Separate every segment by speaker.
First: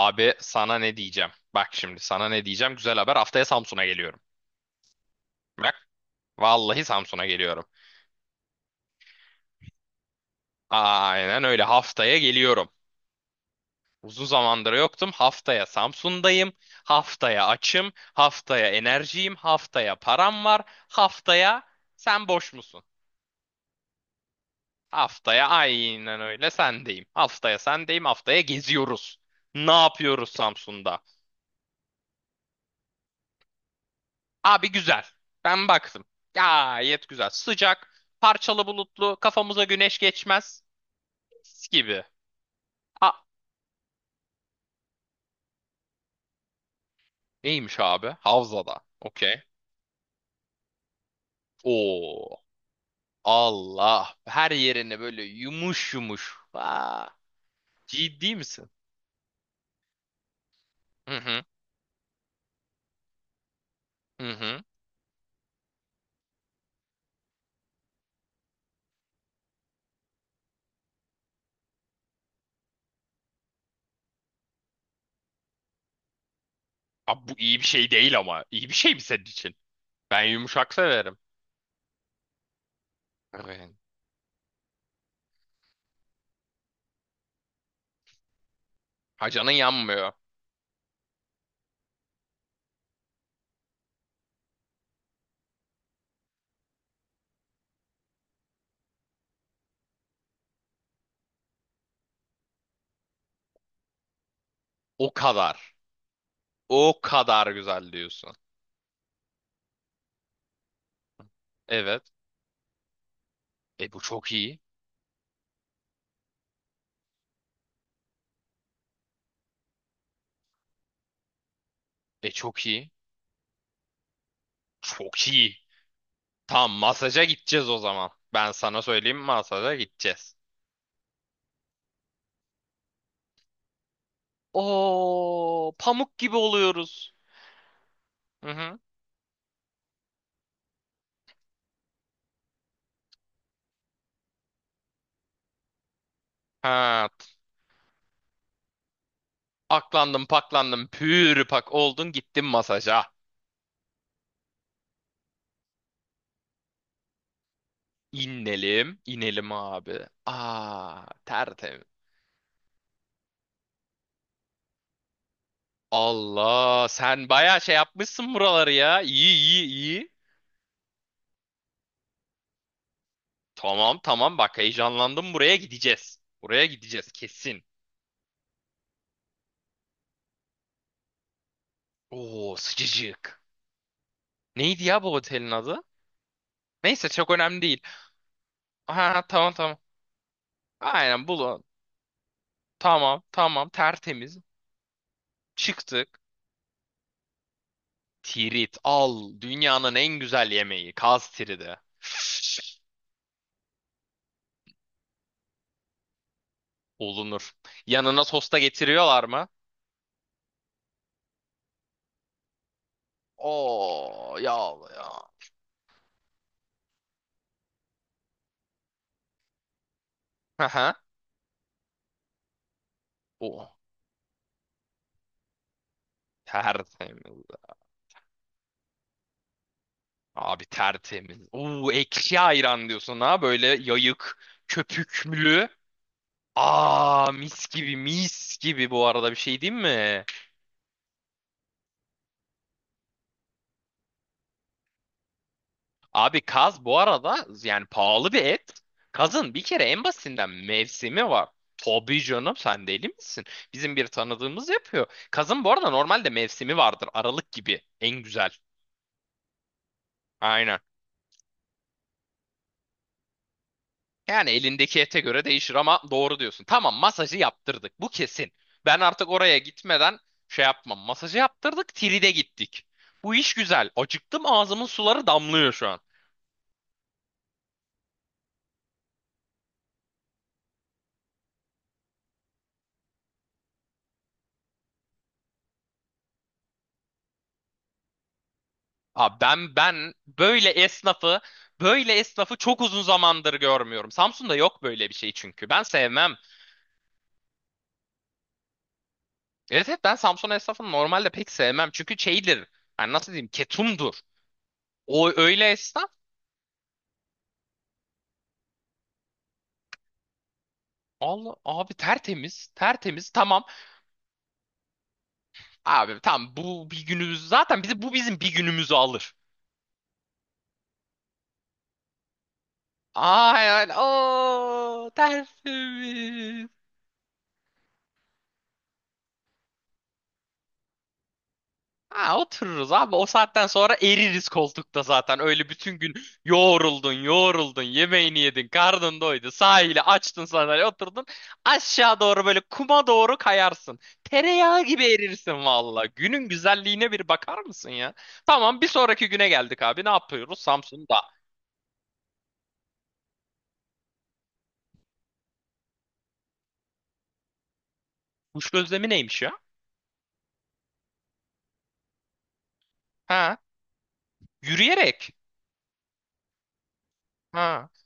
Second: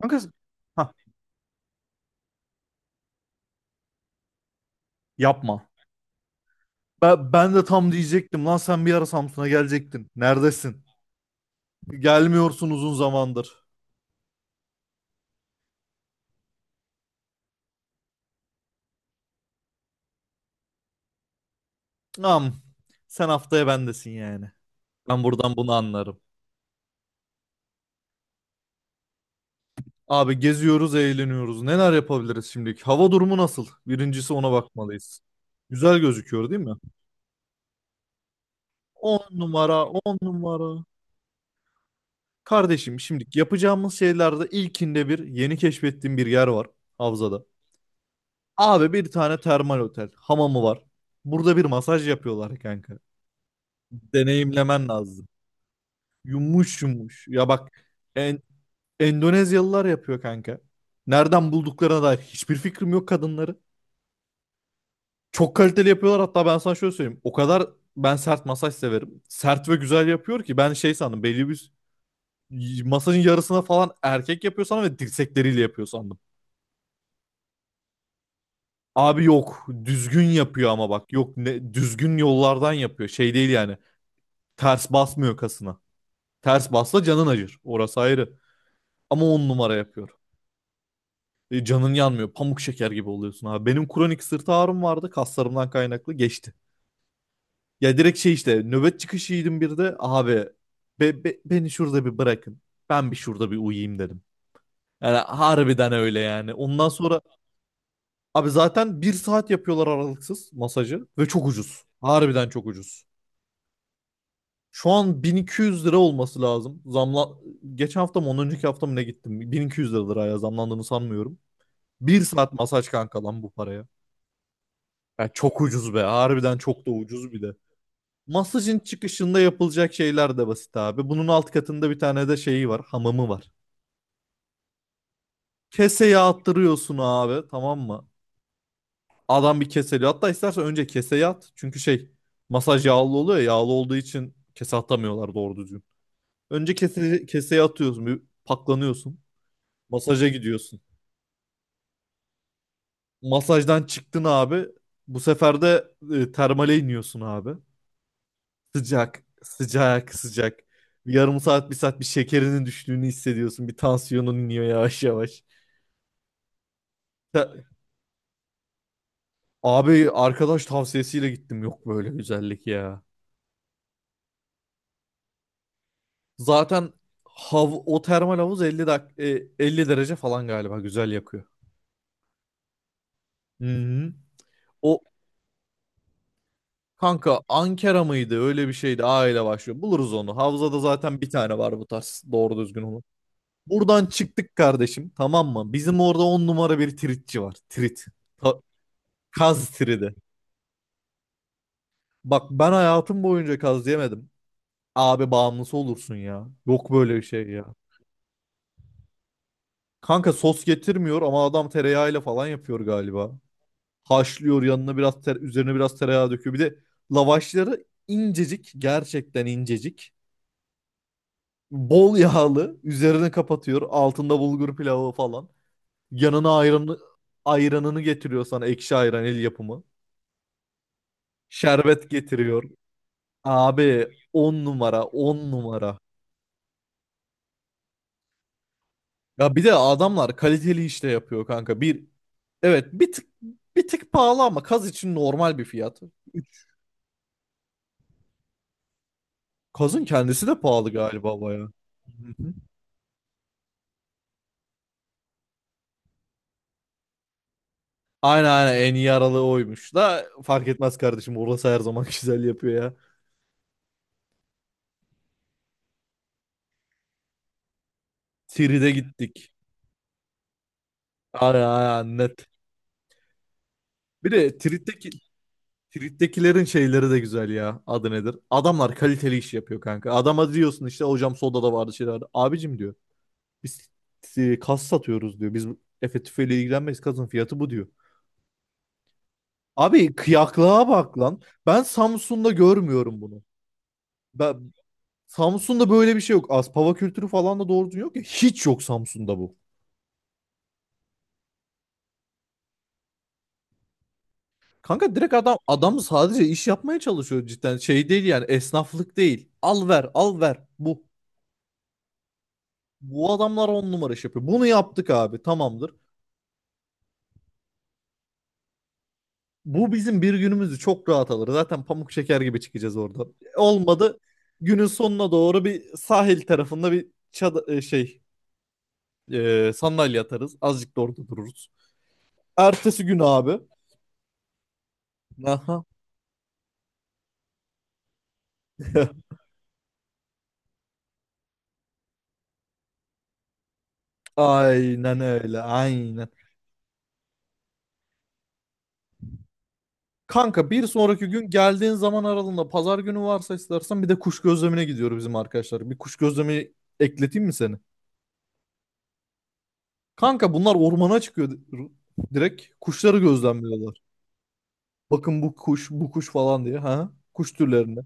Speaker 1: Kanka.
Speaker 2: sana
Speaker 1: Hah,
Speaker 2: ne diyeceğim? Bak şimdi sana ne diyeceğim? Güzel haber. Haftaya Samsun'a geliyorum.
Speaker 1: yapma.
Speaker 2: Bak vallahi Samsun'a
Speaker 1: Ben de
Speaker 2: geliyorum.
Speaker 1: tam diyecektim lan sen bir ara Samsun'a gelecektin. Neredesin?
Speaker 2: Aynen öyle haftaya geliyorum.
Speaker 1: Gelmiyorsun uzun zamandır.
Speaker 2: Uzun zamandır yoktum. Haftaya Samsun'dayım. Haftaya açım. Haftaya enerjiyim. Haftaya param var. Haftaya sen boş
Speaker 1: Am,
Speaker 2: musun?
Speaker 1: Sen haftaya bendesin yani. Ben
Speaker 2: Haftaya
Speaker 1: buradan bunu
Speaker 2: aynen
Speaker 1: anlarım.
Speaker 2: öyle sendeyim. Haftaya sendeyim. Haftaya geziyoruz. Ne yapıyoruz
Speaker 1: Abi geziyoruz,
Speaker 2: Samsun'da?
Speaker 1: eğleniyoruz. Neler yapabiliriz şimdilik? Hava durumu nasıl? Birincisi ona
Speaker 2: Abi güzel.
Speaker 1: bakmalıyız.
Speaker 2: Ben
Speaker 1: Güzel
Speaker 2: baktım.
Speaker 1: gözüküyor değil mi?
Speaker 2: Gayet güzel. Sıcak, parçalı bulutlu,
Speaker 1: 10
Speaker 2: kafamıza
Speaker 1: numara,
Speaker 2: güneş
Speaker 1: 10
Speaker 2: geçmez.
Speaker 1: numara.
Speaker 2: Mis gibi.
Speaker 1: Kardeşim
Speaker 2: A
Speaker 1: şimdi yapacağımız şeylerde ilkinde bir yeni keşfettiğim bir yer var Havza'da.
Speaker 2: neymiş abi? Havzada.
Speaker 1: Abi bir tane
Speaker 2: Okey.
Speaker 1: termal otel. Hamamı var. Burada bir masaj
Speaker 2: Oo.
Speaker 1: yapıyorlar kanka.
Speaker 2: Allah. Her
Speaker 1: Deneyimlemen
Speaker 2: yerine böyle
Speaker 1: lazım.
Speaker 2: yumuş yumuş.
Speaker 1: Yumuş
Speaker 2: Aa,
Speaker 1: yumuş. Ya bak
Speaker 2: ciddi
Speaker 1: en,
Speaker 2: misin?
Speaker 1: Endonezyalılar yapıyor kanka.
Speaker 2: Hı hı.
Speaker 1: Nereden bulduklarına dair hiçbir fikrim yok kadınları.
Speaker 2: Hı hı.
Speaker 1: Çok kaliteli yapıyorlar, hatta ben sana şöyle söyleyeyim. O kadar ben sert masaj severim. Sert ve güzel yapıyor ki ben şey sandım, belli bir masajın yarısına falan erkek yapıyor sandım ve dirsekleriyle yapıyor sandım.
Speaker 2: Abi bu iyi bir şey değil ama. İyi bir şey mi senin
Speaker 1: Abi
Speaker 2: için?
Speaker 1: yok, düzgün
Speaker 2: Ben
Speaker 1: yapıyor
Speaker 2: yumuşak
Speaker 1: ama bak
Speaker 2: severim.
Speaker 1: yok ne, düzgün yollardan yapıyor, şey değil
Speaker 2: Evet.
Speaker 1: yani. Ters basmıyor kasına. Ters basla canın acır. Orası ayrı. Ama on
Speaker 2: Hacanın
Speaker 1: numara yapıyor.
Speaker 2: yanmıyor.
Speaker 1: Canın yanmıyor. Pamuk şeker gibi oluyorsun abi. Benim kronik sırt ağrım vardı. Kaslarımdan kaynaklı geçti. Ya direkt şey işte nöbet çıkışı yedim bir de. Abi beni şurada bir bırakın. Ben bir şurada bir uyuyayım dedim.
Speaker 2: O
Speaker 1: Yani
Speaker 2: kadar.
Speaker 1: harbiden öyle yani. Ondan
Speaker 2: O
Speaker 1: sonra
Speaker 2: kadar güzel diyorsun.
Speaker 1: abi zaten bir saat yapıyorlar aralıksız masajı. Ve çok ucuz.
Speaker 2: Evet.
Speaker 1: Harbiden çok ucuz.
Speaker 2: E bu çok iyi.
Speaker 1: Şu an 1200 lira olması lazım. Zamla geçen hafta mı ondan önceki hafta mı ne gittim? 1200 lira liraya zamlandığını sanmıyorum. Bir
Speaker 2: E
Speaker 1: saat
Speaker 2: çok
Speaker 1: masaj
Speaker 2: iyi.
Speaker 1: kanka lan bu paraya.
Speaker 2: Çok
Speaker 1: Ya
Speaker 2: iyi.
Speaker 1: çok ucuz be. Harbiden
Speaker 2: Tamam
Speaker 1: çok da
Speaker 2: masaja
Speaker 1: ucuz bir de.
Speaker 2: gideceğiz o zaman. Ben
Speaker 1: Masajın
Speaker 2: sana söyleyeyim
Speaker 1: çıkışında
Speaker 2: masaja
Speaker 1: yapılacak
Speaker 2: gideceğiz.
Speaker 1: şeyler de basit abi. Bunun alt katında bir tane de şeyi var. Hamamı var.
Speaker 2: Oo, pamuk
Speaker 1: Keseye
Speaker 2: gibi
Speaker 1: attırıyorsun
Speaker 2: oluyoruz.
Speaker 1: abi, tamam mı?
Speaker 2: Hı hı.
Speaker 1: Adam bir keseli. Hatta istersen önce keseye at. Çünkü şey, masaj yağlı oluyor ya. Yağlı olduğu için kese atamıyorlar doğru düzgün. Önce
Speaker 2: Ha,
Speaker 1: kese, keseye atıyorsun. Bir paklanıyorsun.
Speaker 2: aklandım
Speaker 1: Masaja gidiyorsun.
Speaker 2: paklandım pür pak oldun gittin masaja.
Speaker 1: Masajdan çıktın abi. Bu sefer de termale iniyorsun abi.
Speaker 2: İnelim,
Speaker 1: Sıcak,
Speaker 2: inelim abi.
Speaker 1: sıcak, sıcak.
Speaker 2: Aa,
Speaker 1: Bir yarım saat, bir
Speaker 2: tertemiz.
Speaker 1: saat bir şekerinin düştüğünü hissediyorsun. Bir tansiyonun iniyor yavaş yavaş.
Speaker 2: Allah, sen
Speaker 1: Ta-
Speaker 2: bayağı şey yapmışsın buraları ya. İyi iyi
Speaker 1: Abi
Speaker 2: iyi.
Speaker 1: arkadaş tavsiyesiyle gittim. Yok böyle güzellik ya.
Speaker 2: Tamam tamam bak heyecanlandım buraya gideceğiz. Buraya
Speaker 1: Zaten
Speaker 2: gideceğiz kesin.
Speaker 1: hav o termal havuz 50 50 derece falan galiba güzel yakıyor.
Speaker 2: Oo sıcacık.
Speaker 1: Hı-hı.
Speaker 2: Neydi
Speaker 1: O
Speaker 2: ya bu otelin adı? Neyse çok
Speaker 1: kanka
Speaker 2: önemli değil.
Speaker 1: Ankara mıydı? Öyle bir şeydi.
Speaker 2: Ha
Speaker 1: A ile
Speaker 2: tamam tamam.
Speaker 1: başlıyor. Buluruz onu. Havzada zaten
Speaker 2: Aynen
Speaker 1: bir tane
Speaker 2: bulun.
Speaker 1: var bu tarz. Doğru düzgün olan.
Speaker 2: Tamam tamam
Speaker 1: Buradan
Speaker 2: tertemiz.
Speaker 1: çıktık kardeşim, tamam mı? Bizim
Speaker 2: Çıktık.
Speaker 1: orada on numara bir tritçi var. Trit. Ta-
Speaker 2: Tirit al.
Speaker 1: Kaz
Speaker 2: Dünyanın
Speaker 1: tridi.
Speaker 2: en güzel yemeği. Kaz tiridi.
Speaker 1: Bak ben hayatım boyunca kaz yemedim. Abi bağımlısı olursun ya. Yok böyle bir şey
Speaker 2: Olunur.
Speaker 1: ya.
Speaker 2: Yanına sosta getiriyorlar mı?
Speaker 1: Kanka sos getirmiyor ama adam tereyağıyla falan yapıyor galiba.
Speaker 2: Oo
Speaker 1: Haşlıyor,
Speaker 2: yağlı
Speaker 1: yanına
Speaker 2: ya.
Speaker 1: biraz üzerine biraz tereyağı döküyor. Bir de lavaşları incecik, gerçekten incecik.
Speaker 2: Aha.
Speaker 1: Bol yağlı üzerine
Speaker 2: O
Speaker 1: kapatıyor. Altında bulgur pilavı falan. Yanına ayranı,
Speaker 2: tertemiz.
Speaker 1: ayranını getiriyor sana, ekşi ayran el yapımı.
Speaker 2: Abi tertemiz. Oo
Speaker 1: Şerbet
Speaker 2: ekşi
Speaker 1: getiriyor.
Speaker 2: ayran diyorsun ha böyle
Speaker 1: Abi
Speaker 2: yayık,
Speaker 1: 10 numara 10
Speaker 2: köpüklü.
Speaker 1: numara.
Speaker 2: Aa mis gibi mis gibi bu arada bir
Speaker 1: Ya
Speaker 2: şey
Speaker 1: bir de
Speaker 2: değil mi?
Speaker 1: adamlar kaliteli işte yapıyor kanka. Bir tık pahalı ama kaz için normal bir fiyat.
Speaker 2: Abi kaz bu arada yani pahalı bir et. Kazın bir kere
Speaker 1: Kazın
Speaker 2: en
Speaker 1: kendisi
Speaker 2: basitinden
Speaker 1: de pahalı
Speaker 2: mevsimi
Speaker 1: galiba
Speaker 2: var.
Speaker 1: baya. Hı
Speaker 2: Tabii
Speaker 1: hı.
Speaker 2: canım sen deli misin? Bizim bir tanıdığımız yapıyor. Kazın bu arada normalde mevsimi vardır. Aralık gibi en
Speaker 1: Aynen
Speaker 2: güzel.
Speaker 1: aynen en iyi aralığı oymuş da fark
Speaker 2: Aynen.
Speaker 1: etmez kardeşim, orası her zaman güzel yapıyor ya.
Speaker 2: Yani elindeki ete göre değişir ama doğru diyorsun. Tamam masajı yaptırdık. Bu kesin.
Speaker 1: Tiride
Speaker 2: Ben artık
Speaker 1: gittik.
Speaker 2: oraya gitmeden şey yapmam. Masajı
Speaker 1: Aynen
Speaker 2: yaptırdık,
Speaker 1: aynen
Speaker 2: tride
Speaker 1: net.
Speaker 2: gittik. Bu iş güzel.
Speaker 1: Bir
Speaker 2: Acıktım
Speaker 1: de
Speaker 2: ağzımın
Speaker 1: Tirit'teki
Speaker 2: suları damlıyor şu an.
Speaker 1: Street'tekilerin şeyleri de güzel ya. Adı nedir? Adamlar kaliteli iş yapıyor kanka. Adama diyorsun işte hocam soda da vardı şeyler vardı. Abicim diyor. Biz kas satıyoruz diyor. Biz Efe tüfeğiyle ilgilenmeyiz. Kasın fiyatı bu diyor.
Speaker 2: Abi ben
Speaker 1: Abi
Speaker 2: ben böyle
Speaker 1: kıyaklığa bak lan.
Speaker 2: esnafı
Speaker 1: Ben
Speaker 2: böyle
Speaker 1: Samsun'da
Speaker 2: esnafı çok uzun
Speaker 1: görmüyorum bunu.
Speaker 2: zamandır görmüyorum. Samsun'da
Speaker 1: Ben,
Speaker 2: yok böyle bir şey çünkü. Ben
Speaker 1: Samsun'da böyle bir şey
Speaker 2: sevmem.
Speaker 1: yok. Aspava kültürü falan da doğru düzgün yok ya. Hiç yok Samsun'da bu.
Speaker 2: Evet evet ben Samsun esnafını normalde pek sevmem. Çünkü şeydir. Yani nasıl diyeyim? Ketumdur.
Speaker 1: Kanka
Speaker 2: O
Speaker 1: direkt adam
Speaker 2: öyle
Speaker 1: adam
Speaker 2: esnaf.
Speaker 1: sadece iş yapmaya çalışıyor cidden. Şey değil yani, esnaflık değil. Al ver, al ver, bu.
Speaker 2: Allah abi tertemiz. Tertemiz.
Speaker 1: Bu
Speaker 2: Tamam.
Speaker 1: adamlar on numara iş yapıyor. Bunu yaptık abi, tamamdır.
Speaker 2: Abi tamam bu bir günümüz zaten bizi bu bizim bir günümüzü alır.
Speaker 1: Bu bizim bir günümüzü çok rahat alır. Zaten pamuk şeker gibi çıkacağız orada.
Speaker 2: Ay ay.
Speaker 1: Olmadı günün
Speaker 2: Oo
Speaker 1: sonuna doğru bir sahil
Speaker 2: tertemiz.
Speaker 1: tarafında bir çad e, şey e, sandalye atarız. Azıcık da orada dururuz.
Speaker 2: Ha otururuz
Speaker 1: Ertesi
Speaker 2: abi.
Speaker 1: gün
Speaker 2: O
Speaker 1: abi.
Speaker 2: saatten sonra eririz koltukta zaten. Öyle
Speaker 1: Aha.
Speaker 2: bütün gün yoğruldun, yoğruldun, yemeğini yedin, karnın doydu, sahile açtın sandalye oturdun. Aşağı doğru böyle kuma doğru kayarsın. Tereyağı gibi
Speaker 1: Aynen
Speaker 2: erirsin
Speaker 1: öyle
Speaker 2: valla.
Speaker 1: aynen.
Speaker 2: Günün güzelliğine bir bakar mısın ya? Tamam bir sonraki güne geldik abi. Ne yapıyoruz?
Speaker 1: Kanka bir
Speaker 2: Samsun'da.
Speaker 1: sonraki gün geldiğin zaman aralığında pazar günü varsa istersen bir de kuş gözlemine gidiyor bizim arkadaşlar. Bir kuş gözlemi ekleteyim mi seni?
Speaker 2: Kuş gözlemi neymiş ya?
Speaker 1: Kanka bunlar ormana çıkıyor direkt. Kuşları
Speaker 2: Ha?
Speaker 1: gözlemliyorlar.
Speaker 2: Yürüyerek.
Speaker 1: Bakın bu kuş, bu kuş falan diye. Ha? Kuş
Speaker 2: Ha.
Speaker 1: türlerini.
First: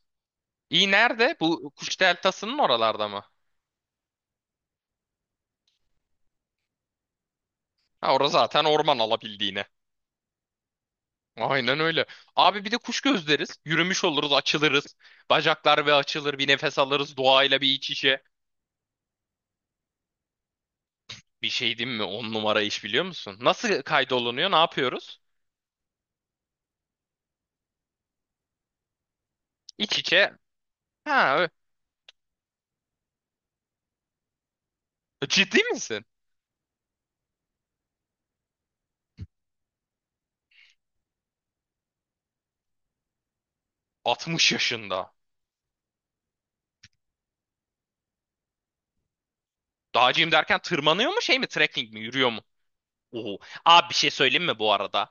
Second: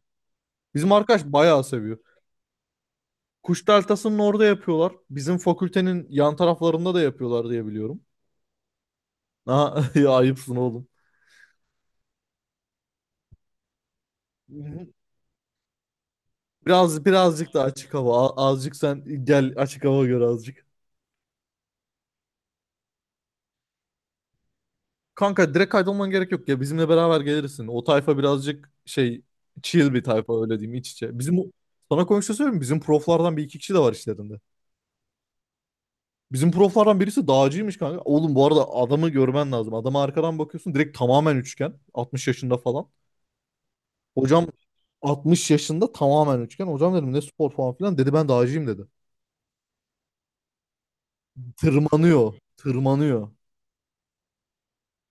Speaker 2: İyi
Speaker 1: Bizim arkadaş
Speaker 2: nerede?
Speaker 1: bayağı
Speaker 2: Bu
Speaker 1: seviyor.
Speaker 2: kuş deltasının oralarda mı?
Speaker 1: Kuş deltasının orada yapıyorlar. Bizim fakültenin yan taraflarında da yapıyorlar diye biliyorum.
Speaker 2: Ha orası zaten orman alabildiğine.
Speaker 1: Ha, ya ayıpsın oğlum.
Speaker 2: Aynen öyle. Abi bir de kuş gözleriz. Yürümüş oluruz, açılırız. Bacaklar ve açılır, bir nefes alırız
Speaker 1: Birazcık
Speaker 2: doğayla
Speaker 1: da
Speaker 2: bir iç
Speaker 1: açık
Speaker 2: içe.
Speaker 1: hava. Azıcık sen gel açık hava gör azıcık.
Speaker 2: Bir şey diyeyim mi? On numara iş biliyor musun? Nasıl kaydolunuyor? Ne yapıyoruz?
Speaker 1: Kanka direkt kaydolman gerek yok ya. Bizimle beraber gelirsin. O tayfa birazcık şey, chill
Speaker 2: İç
Speaker 1: bir
Speaker 2: içe.
Speaker 1: tayfa, öyle diyeyim, iç içe.
Speaker 2: Ha,
Speaker 1: Bizim sana komşu söyleyeyim mi? Bizim proflardan bir iki kişi de var işlerinde.
Speaker 2: ciddi misin?
Speaker 1: Bizim proflardan birisi dağcıymış kanka. Oğlum bu arada adamı görmen lazım. Adama arkadan bakıyorsun direkt tamamen üçgen. 60 yaşında falan. Hocam
Speaker 2: 60 yaşında.
Speaker 1: 60 yaşında tamamen üçgen. Hocam dedim ne spor falan filan. Dedi ben dağcıyım dedi.
Speaker 2: Dağcıyım derken tırmanıyor mu şey mi? Trekking mi? Yürüyor
Speaker 1: Tırmanıyor.
Speaker 2: mu?
Speaker 1: Tırmanıyor.
Speaker 2: Oo. Abi bir şey söyleyeyim mi bu arada?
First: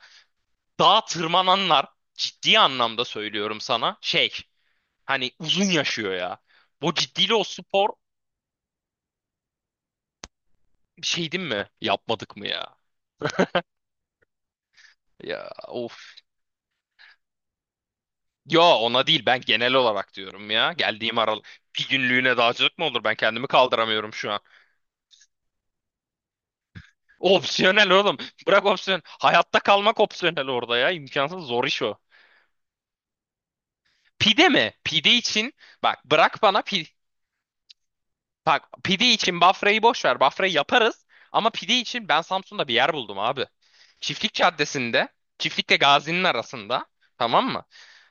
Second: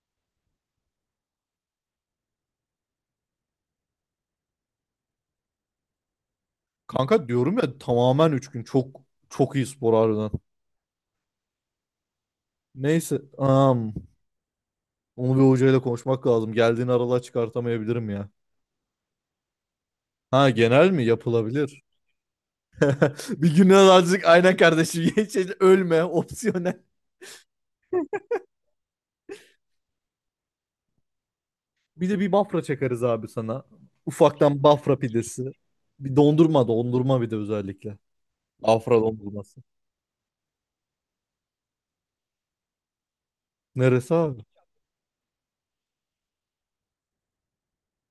Speaker 2: Dağa tırmananlar ciddi anlamda söylüyorum sana. Şey hani uzun yaşıyor ya. Bu
Speaker 1: Kanka
Speaker 2: ciddiyle o
Speaker 1: diyorum ya
Speaker 2: spor
Speaker 1: tamamen üçgen. Çok iyi spor harbiden.
Speaker 2: bir şey diyeyim mi? Yapmadık mı ya?
Speaker 1: Neyse. Onu bir
Speaker 2: Ya
Speaker 1: hocayla
Speaker 2: of.
Speaker 1: konuşmak lazım. Geldiğini aralığa çıkartamayabilirim ya.
Speaker 2: Ya ona değil ben genel olarak
Speaker 1: Ha
Speaker 2: diyorum ya.
Speaker 1: genel mi?
Speaker 2: Geldiğim aralık.
Speaker 1: Yapılabilir.
Speaker 2: Bir günlüğüne dağcılık mı olur? Ben kendimi
Speaker 1: Bir gün
Speaker 2: kaldıramıyorum
Speaker 1: azıcık
Speaker 2: şu an.
Speaker 1: aynen kardeşim. Geç, ölme. Opsiyonel.
Speaker 2: Opsiyonel oğlum. Bırak opsiyon. Hayatta kalmak opsiyonel orada ya. İmkansız zor iş o.
Speaker 1: Bir de bir Bafra çakarız abi sana.
Speaker 2: Pide
Speaker 1: Ufaktan
Speaker 2: mi?
Speaker 1: Bafra
Speaker 2: Pide
Speaker 1: pidesi.
Speaker 2: için bak
Speaker 1: Bir
Speaker 2: bırak bana
Speaker 1: dondurma dondurma bir de özellikle.
Speaker 2: bak
Speaker 1: Bafra
Speaker 2: pide için
Speaker 1: dondurması.
Speaker 2: Bafra'yı boş ver. Bafra'yı yaparız. Ama pide için ben Samsun'da bir yer buldum abi.
Speaker 1: Neresi
Speaker 2: Çiftlik
Speaker 1: abi?
Speaker 2: Caddesi'nde, Çiftlik'le Gazi'nin arasında. Tamam mı?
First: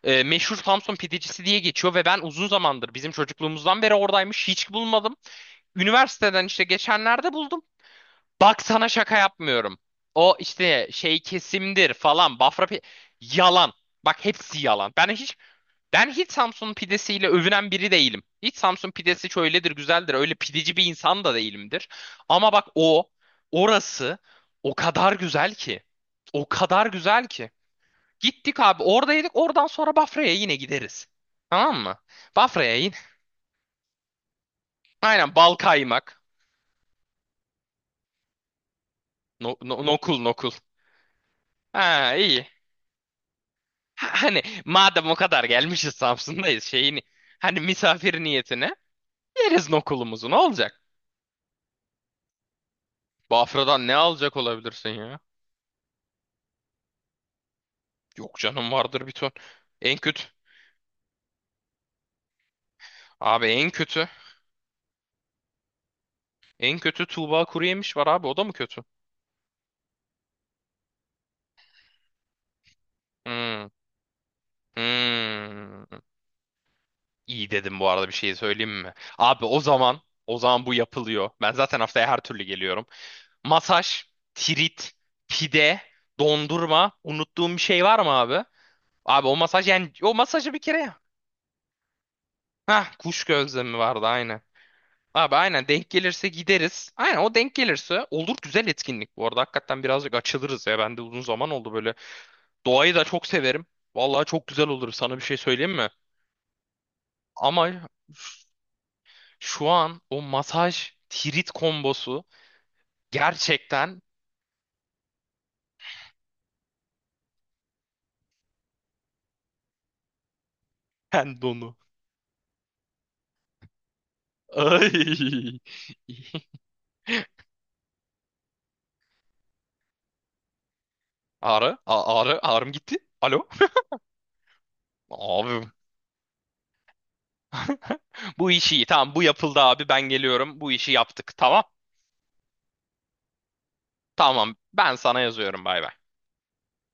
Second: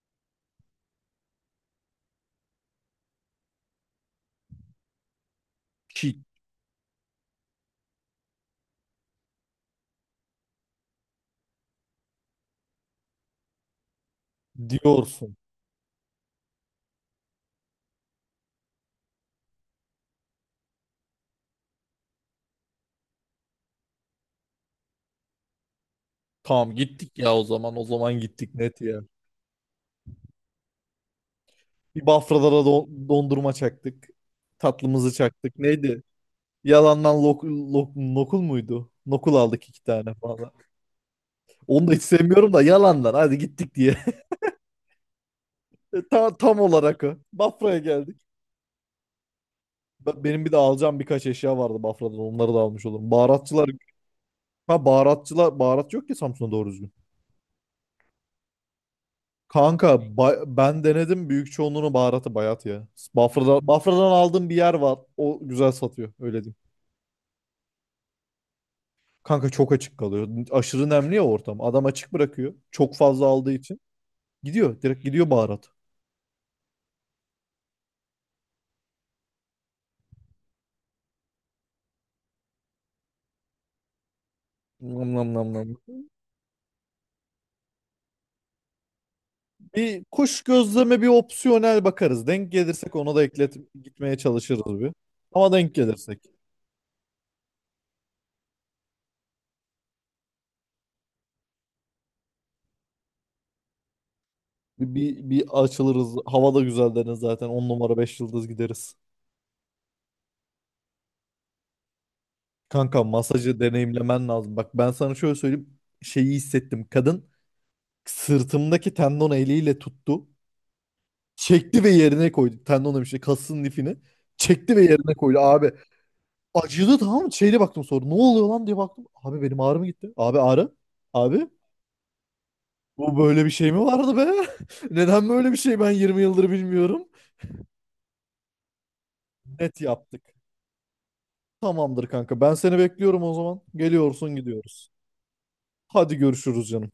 Speaker 2: Meşhur Samsun pidecisi diye geçiyor ve ben uzun zamandır bizim çocukluğumuzdan beri oradaymış. Hiç bulmadım.
Speaker 1: Ki
Speaker 2: Üniversiteden işte geçenlerde buldum. Bak sana şaka yapmıyorum. O işte şey kesimdir falan Bafra yalan. Bak hepsi yalan. Ben
Speaker 1: diyorsun.
Speaker 2: hiç ben hiç Samsun pidesiyle övünen biri değilim. Hiç Samsun pidesi şöyledir, güzeldir. Öyle pideci bir insan da değilimdir. Ama bak o, orası o kadar güzel ki. O
Speaker 1: Tamam
Speaker 2: kadar
Speaker 1: gittik
Speaker 2: güzel
Speaker 1: ya o
Speaker 2: ki.
Speaker 1: zaman. O zaman gittik
Speaker 2: Gittik
Speaker 1: net
Speaker 2: abi
Speaker 1: ya.
Speaker 2: oradaydık. Oradan sonra Bafra'ya yine gideriz. Tamam mı?
Speaker 1: Bir Bafralara
Speaker 2: Bafra'ya yine.
Speaker 1: dondurma çaktık. Tatlımızı
Speaker 2: Aynen bal
Speaker 1: çaktık. Neydi?
Speaker 2: kaymak.
Speaker 1: Yalandan nokul muydu? Nokul aldık iki tane
Speaker 2: Nokul
Speaker 1: falan.
Speaker 2: nokul.
Speaker 1: Onu da hiç
Speaker 2: Ha iyi.
Speaker 1: sevmiyorum da yalandan. Hadi gittik diye.
Speaker 2: Ha, hani madem o kadar gelmişiz
Speaker 1: Tam
Speaker 2: Samsun'dayız şeyini.
Speaker 1: olarak o.
Speaker 2: Hani
Speaker 1: Bafra'ya geldik.
Speaker 2: misafir niyetine yeriz nokulumuzu ne
Speaker 1: Benim bir de
Speaker 2: olacak?
Speaker 1: alacağım birkaç eşya vardı Bafra'dan. Onları da almış olurum. Baharatçılar,
Speaker 2: Bafra'dan ne alacak
Speaker 1: ha
Speaker 2: olabilirsin ya?
Speaker 1: baharatçılar, baharat yok ki Samsun'da doğru düzgün.
Speaker 2: Yok canım vardır bir ton. En
Speaker 1: Kanka
Speaker 2: kötü.
Speaker 1: ben denedim, büyük çoğunluğunu baharatı bayat ya.
Speaker 2: Abi en kötü.
Speaker 1: Bafra'dan aldığım bir yer var. O güzel satıyor öyle diyeyim.
Speaker 2: En kötü Tuğba Kuruyemiş var abi. O da mı kötü?
Speaker 1: Kanka çok açık kalıyor. Aşırı nemli ya ortam. Adam açık bırakıyor. Çok fazla aldığı
Speaker 2: Hmm.
Speaker 1: için. Gidiyor. Direkt gidiyor baharat.
Speaker 2: Hmm. İyi dedim bu arada bir şey söyleyeyim mi? Abi o zaman bu yapılıyor. Ben zaten haftaya her türlü geliyorum. Masaj, tirit,
Speaker 1: Nam nam nam nam.
Speaker 2: pide, dondurma. Unuttuğum bir şey var mı abi? Abi o masaj yani
Speaker 1: Bir
Speaker 2: o
Speaker 1: kuş
Speaker 2: masajı bir kere ya.
Speaker 1: gözleme bir opsiyonel bakarız. Denk gelirsek
Speaker 2: Hah
Speaker 1: onu da
Speaker 2: kuş
Speaker 1: eklet,
Speaker 2: gözlemi vardı
Speaker 1: gitmeye
Speaker 2: aynı.
Speaker 1: çalışırız bir.
Speaker 2: Abi
Speaker 1: Ama
Speaker 2: aynen
Speaker 1: denk
Speaker 2: denk
Speaker 1: gelirse.
Speaker 2: gelirse gideriz. Aynen o denk gelirse olur güzel etkinlik bu arada. Hakikaten birazcık açılırız ya. Ben de uzun zaman oldu böyle. Doğayı da çok severim. Vallahi çok güzel olur sana bir
Speaker 1: Bir,
Speaker 2: şey
Speaker 1: bir
Speaker 2: söyleyeyim mi?
Speaker 1: açılırız. Hava da güzel, deniz zaten. On
Speaker 2: Ama
Speaker 1: numara 5 yıldız gideriz.
Speaker 2: şu an o masaj tirit kombosu
Speaker 1: Kanka masajı
Speaker 2: gerçekten
Speaker 1: deneyimlemen lazım. Bak ben sana şöyle söyleyeyim. Şeyi hissettim. Kadın sırtımdaki tendon eliyle tuttu.
Speaker 2: tendonu.
Speaker 1: Çekti ve yerine koydu. Tendon demişti. Kasın lifini. Çekti ve yerine koydu.
Speaker 2: Ay.
Speaker 1: Abi acıdı, tamam mı? Şeyle baktım sonra. Ne oluyor lan diye baktım. Abi benim ağrım gitti. Abi ağrı. Abi
Speaker 2: Ağrı, ağrı, ağrım gitti.
Speaker 1: bu böyle
Speaker 2: Alo.
Speaker 1: bir şey mi vardı be? Neden böyle bir
Speaker 2: Abi.
Speaker 1: şey ben 20 yıldır bilmiyorum.
Speaker 2: Bu işi iyi. Tamam bu yapıldı
Speaker 1: Net
Speaker 2: abi. Ben
Speaker 1: yaptık.
Speaker 2: geliyorum. Bu işi yaptık. Tamam.
Speaker 1: Tamamdır kanka. Ben seni bekliyorum o zaman. Geliyorsun
Speaker 2: Tamam.
Speaker 1: gidiyoruz.
Speaker 2: Ben sana yazıyorum. Bay bay.
Speaker 1: Hadi görüşürüz canım.